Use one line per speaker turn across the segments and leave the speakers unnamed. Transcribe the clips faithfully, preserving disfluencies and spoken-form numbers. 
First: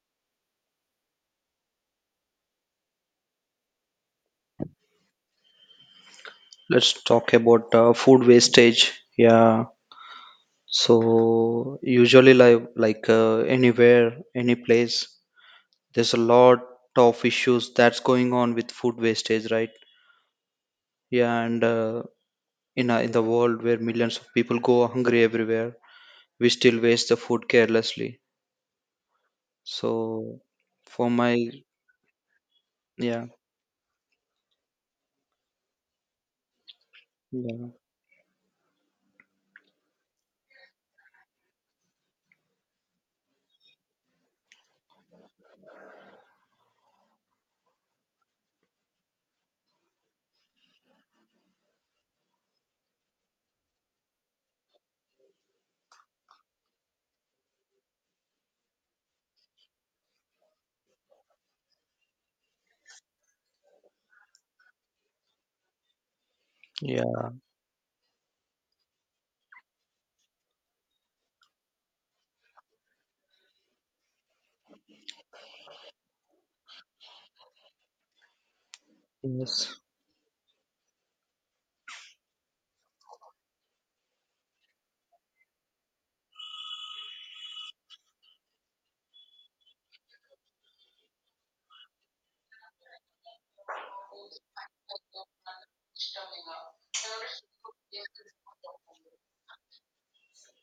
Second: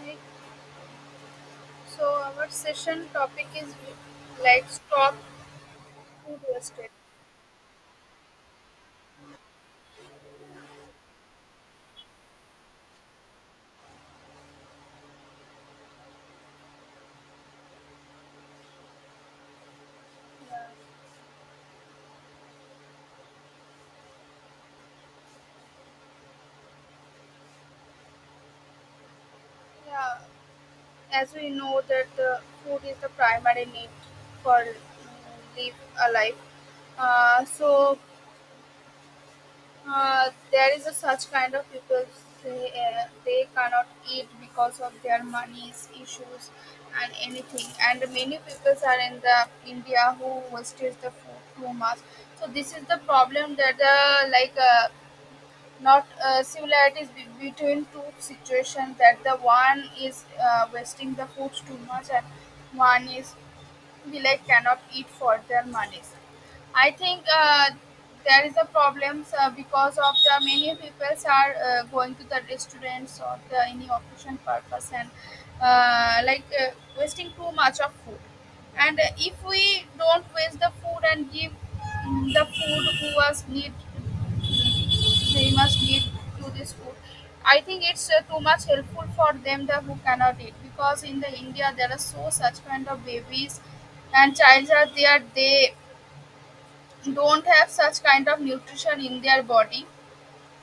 Hi. So our session topic is like stop food wasted.
Let's talk about uh, food wastage. Yeah. So usually like like uh, anywhere, any place, there's a lot of issues that's going on with food wastage, right? Yeah. And uh, in a, in the world where millions of people go hungry everywhere, we still waste the food carelessly.
Yeah,
So for
as
my
we know that the food is the
yeah,
primary need for mm, live a life. Uh,
yeah,
so uh, there is a such kind of people say uh, they cannot eat because of their money's issues and anything. And many people are in the India who wastes the food too much. So this is the problem that the like. Uh, not uh, similarities be- between two situations, that the one is uh, wasting the food too much and one is we like cannot eat for their monies. I think
yeah,
uh, there is a problems uh, because of the many people are uh, going to the restaurants or the any occasion purpose, and uh, like uh, wasting too much of food, and uh, if
yes.
we don't waste the food and give mm, the food who was need, they must need to this food. I think it's uh, too much helpful for them, the who cannot eat, because in the india there are so such kind of babies and childs are there, they don't have such kind of nutrition in their body.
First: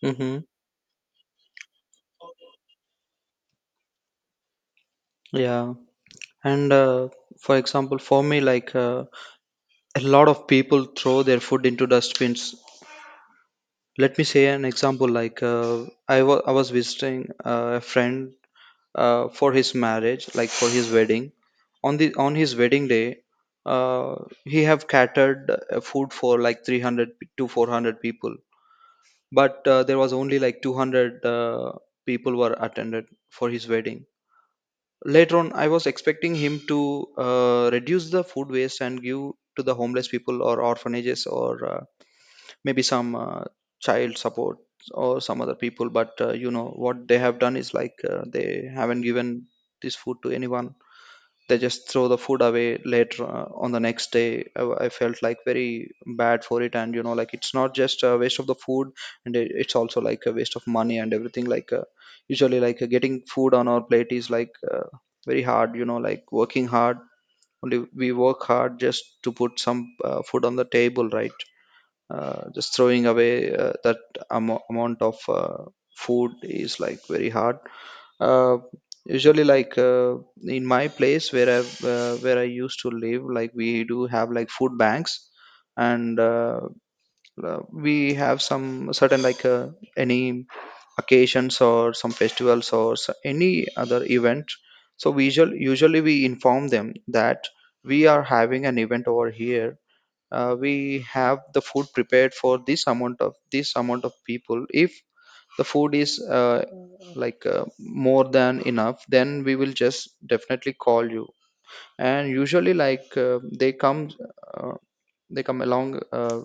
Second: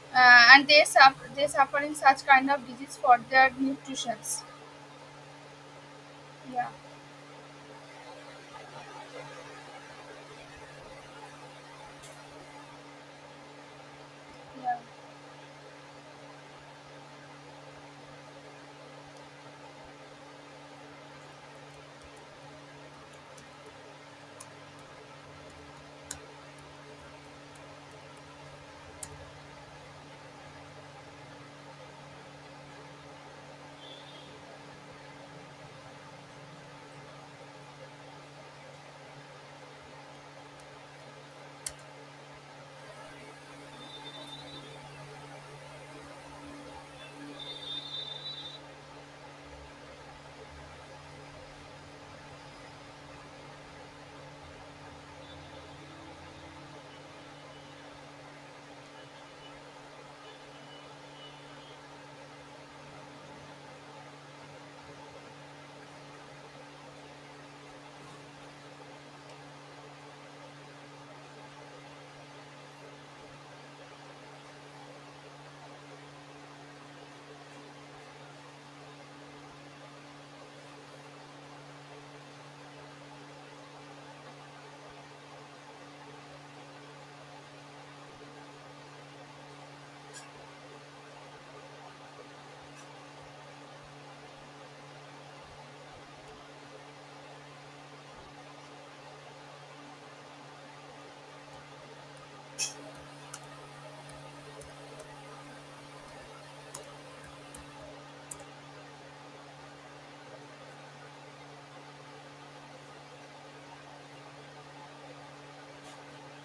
Mm-hmm.
uh, And they suffer they suffering such kind of disease for their nutritions.
Yeah.
Yeah,
And uh, for example, for me, like uh, a lot of people throw their food into dustbins. Let me say an
yeah.
example. Like uh, I wa- I was visiting uh, a friend uh, for his marriage, like for his wedding. On the on his wedding day, uh, he have catered uh, food for like three hundred to four hundred people, but uh, there was only like two hundred uh, people were attended for his wedding. Later on, I was expecting him to uh, reduce the food waste and give to the homeless people or orphanages or uh, maybe some uh, child support or some other people. But uh, you know what they have done is like uh, they haven't given this food to anyone. They just throw the food away. Later uh, on the next day, I, I felt like very bad for it. And you know, like, it's not just a waste of the food, and it, it's also like a waste of money and everything, like uh, usually like uh, getting food on our plate is like uh, very hard, you know, like working hard. Only we work hard just to put some uh, food on the table, right? Uh, just throwing away uh, that amo- amount of uh, food is like very hard. uh, Usually, like uh, in my place where i uh, where i used to live, like, we do have like food banks. And uh, uh, we have some certain, like uh, any occasions or some festivals or s- any other event. So we usually usually we inform them that we are having an event over here. Uh, we have the food prepared for this amount of this amount of people. If the food is uh, like uh, more than enough, then we will just definitely call you. And usually, like uh, they come uh, they come along uh,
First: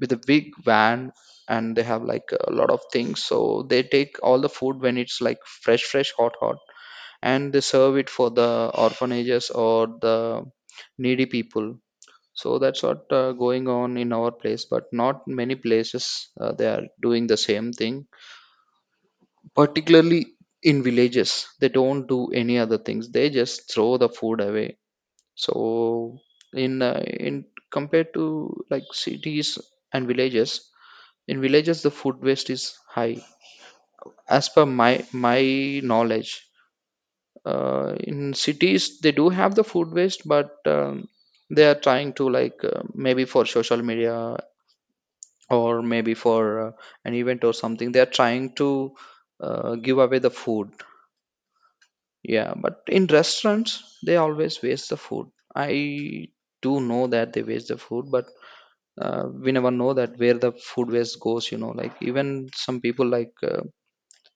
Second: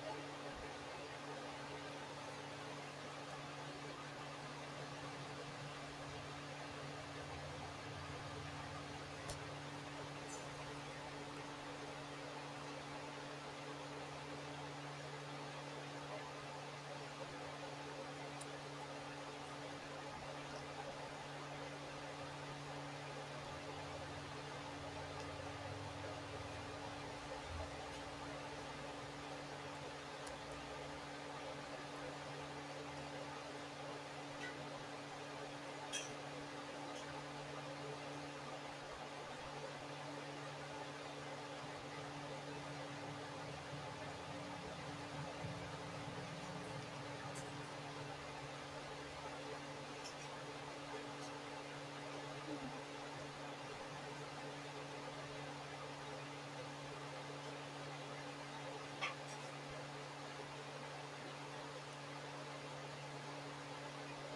with a big van, and they have like a lot of things, so they take all the food when it's like fresh, fresh, hot, hot, and they serve it for the orphanages or the needy people. So that's what uh, going on in our place, but not many places uh, they are doing the same thing. Particularly in villages, they don't do any other things, they just throw the food away. So in uh, in compared to like cities and villages, in villages the food waste is high, as per my my knowledge. Uh, in cities they do have the food waste, but um, they are trying to, like uh, maybe for social media or maybe for uh, an event or something, they are trying to uh, give away the food. Yeah, but in restaurants they always waste the food. I do know that they waste the food, but uh, we never know that where the food waste goes, you know, like, even some people, like uh,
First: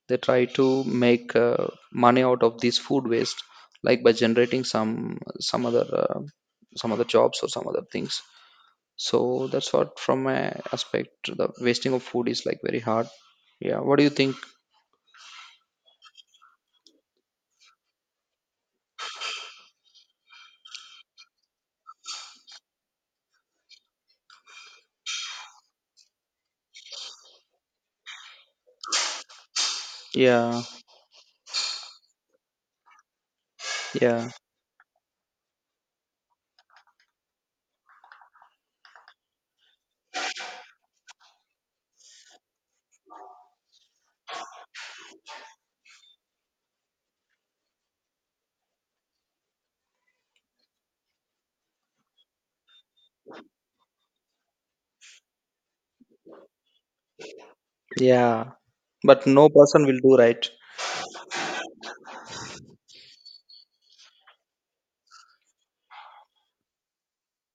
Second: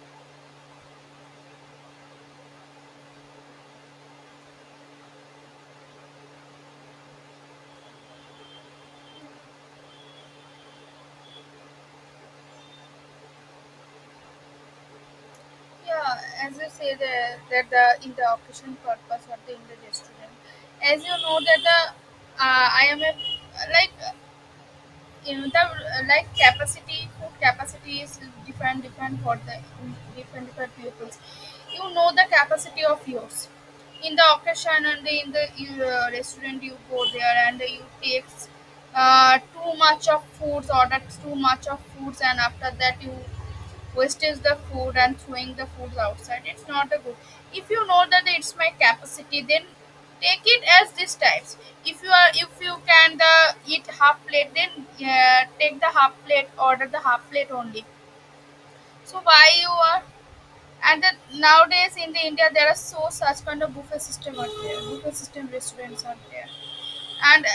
they try to make uh, money out of this food waste, like by generating some some other uh, some other jobs or some other things. So that's what, from my aspect, the wasting of food is like very hard. Yeah, what do you think?
Yeah, as you say that, that, the in the occasion purpose or the in the restaurant, as you know that the uh, I am a like, you know, the like capacity, food capacity is different different for the different
Yeah,
different peoples. You know the capacity of yours in the
yeah,
occasion and in the in the restaurant, you go there and you take uh, too much of foods, order too much of foods, and after that you wastage the food and throwing the foods outside, it's not a good. If you know that it's my capacity, then take it as these types. If you are if you can the eat half plate, then uh, take the half plate, order the half plate only.
yeah.
So
But no
why you
person will
are?
do right.
And then nowadays in the india there are so such kind of buffet system out there buffet system restaurants out there. And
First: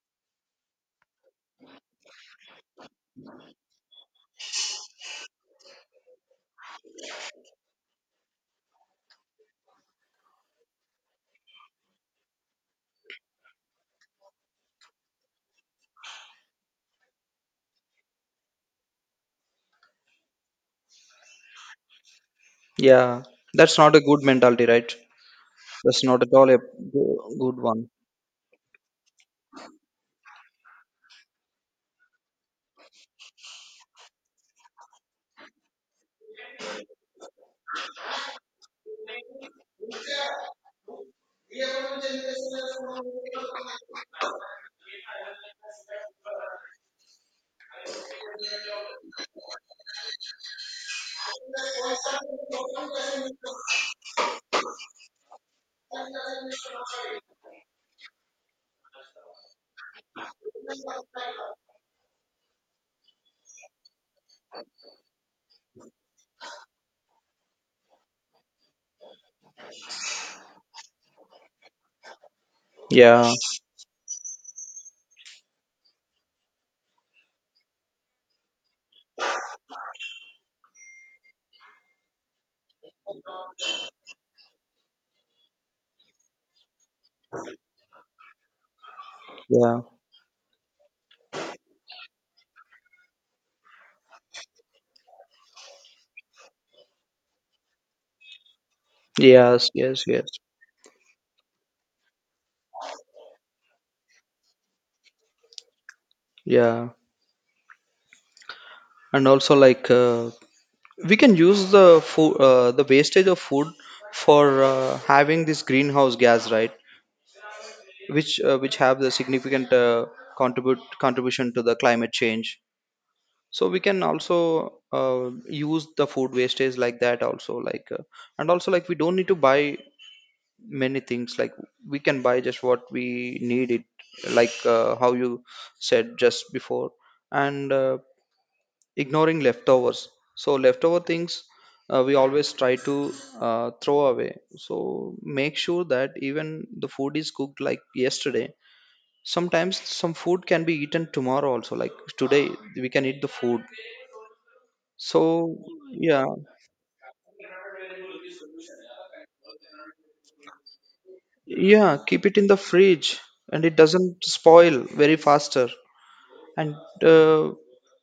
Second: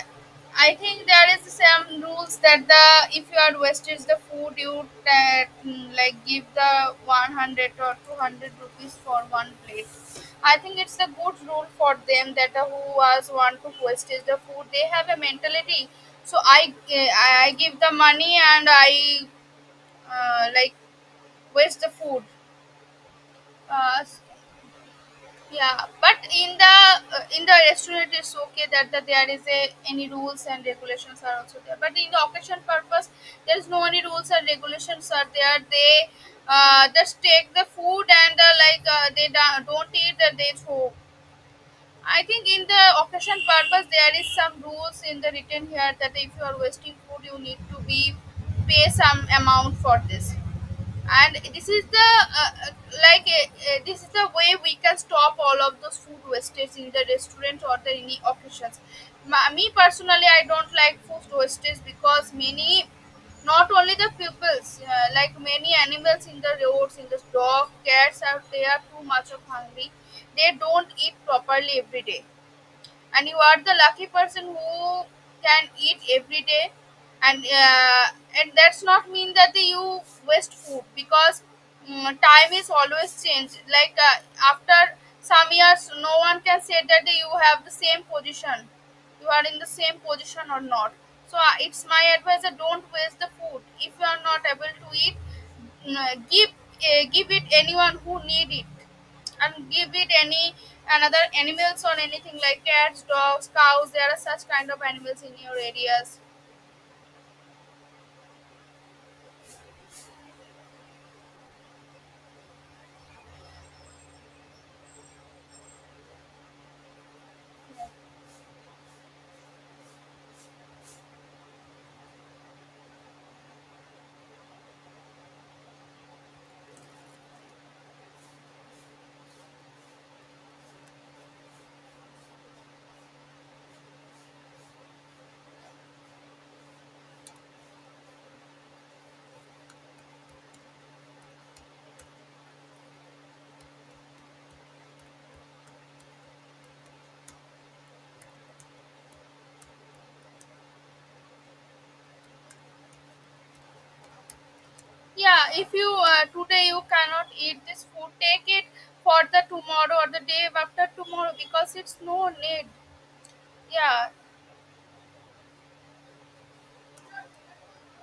I think there is some rules that the if you are wastage the food, you ta- mm, like give the one hundred or two hundred rupees for one plate. I think it's a good rule for them that uh, who was want to wastage the food, they have a mentality. So I gi- I I give the money and I uh, like waste the food.
Yeah, that's not a
Uh,
good mentality, right?
Yeah,
That's
but
not at all a
in the uh,
go-
in the
good one.
restaurant it's okay that, that there is a any rules and regulations are also there. But in the occasion purpose, there is no any rules and regulations are there. They uh, just take the food, and uh, like uh, they da- don't eat that, they throw. I think in the occasion purpose there is some rules in the written here that if you are wasting food you need to be pay some amount for this, and this is the uh, uh, like uh, uh, this is the way we can stop all of those food wastage in the restaurant or the any occasions. Ma- me personally I don't like food wastage because many, not only the pupils, uh, like many animals in the roads in the dog cats are, they are too much of hungry, they don't eat properly every day. And
Yeah,
you are the lucky person who can eat every day, and uh, and that's not mean that you waste food. Because mm, time is always changed, like uh, after some years no one can say that you have the same position you are in the
yeah,
same position or not. So uh, it's my advice that don't waste the food if you are not able to eat. Mm, uh, give uh, give it anyone who need it,
yes,
and give
yes,
it
yes,
any another animals or anything, like cats dogs cows, there are such kind of animals in your areas.
yeah. And also, like, uh, we can use the food, uh, the wastage of food for uh, having this greenhouse gas, right? which uh, which have the significant uh, contribute contribution to the climate change. So we can also uh, use the food wastage like that also, like uh, and also like we don't need to buy many things, like we can buy just what we need it, like uh, how you said just before. And uh, ignoring leftovers. So leftover things, uh, we always try to uh, throw away. So make sure that even the food is cooked like yesterday, sometimes some food can be eaten tomorrow also, like today we can eat the food.
Yeah,
So
if you
yeah.
uh, today you cannot eat this food, take it for the tomorrow or the day after tomorrow because
Yeah,
it's
keep
no
it in the
need.
fridge, and it
Yeah.
doesn't spoil very faster. And uh,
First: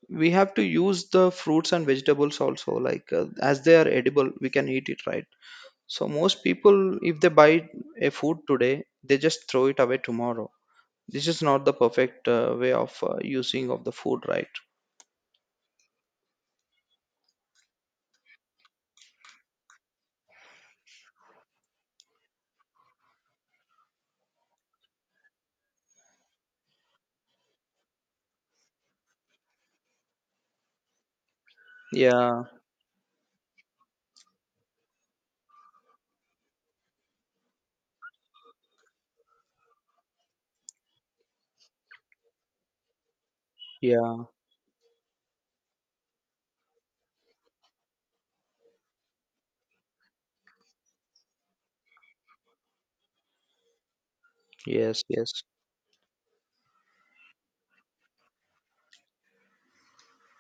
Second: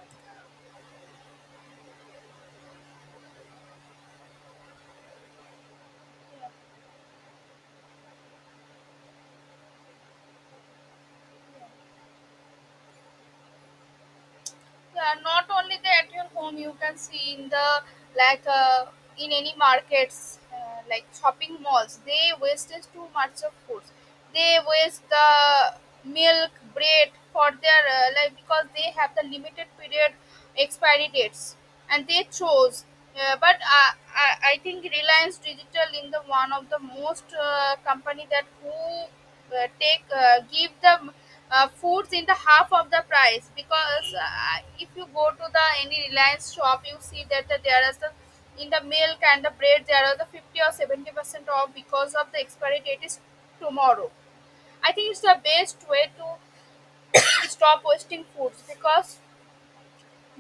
we have to use the fruits and vegetables also, like uh, as they are edible we can eat it, right? So most people, if they buy a food today, they just throw it away tomorrow. This is not the perfect uh, way of uh, using of the food, right?
Yeah, not only the at your home, you can see in the like uh, in any markets, uh, like shopping malls, they waste too much of foods. They waste the milk, bread for their uh, like because they have the limited period expiry dates, and they
Yeah,
chose. Uh, but I, I i think reliance digital in the one of the most uh, company that who uh, take uh, give the uh, foods in the half of the price, because
yeah,
uh, if you go to the any reliance shop you see that the, there is the, in the milk and the bread there are the fifty or seventy percent off because of the expiry date is tomorrow. I
yes,
think it's the
yes,
best way to stop wasting foods, because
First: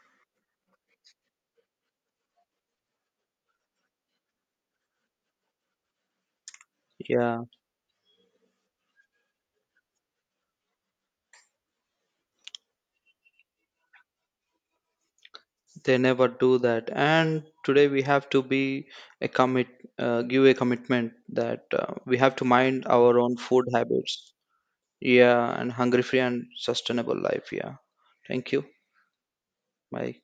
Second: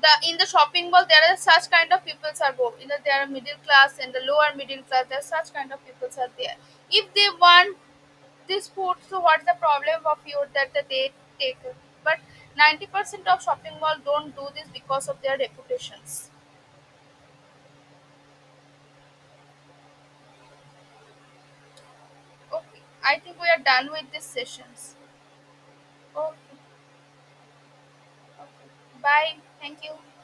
the in the shopping mall there are such kind of people are both, you know there are middle class and the lower middle class, there are such kind of people are there. If they
yeah,
want this food, so what's the problem of you that the- they take it? But ninety percent of shopping mall don't do this because of their
they
reputations.
never do that. And today we have to be a commit uh, give a commitment that uh, we have to
Okay,
mind our
I
own
think we are
food
done with these
habits.
sessions.
Yeah, and hungry free and
Okay,
sustainable life. Yeah. Thank you.
bye, thank you.
Bye.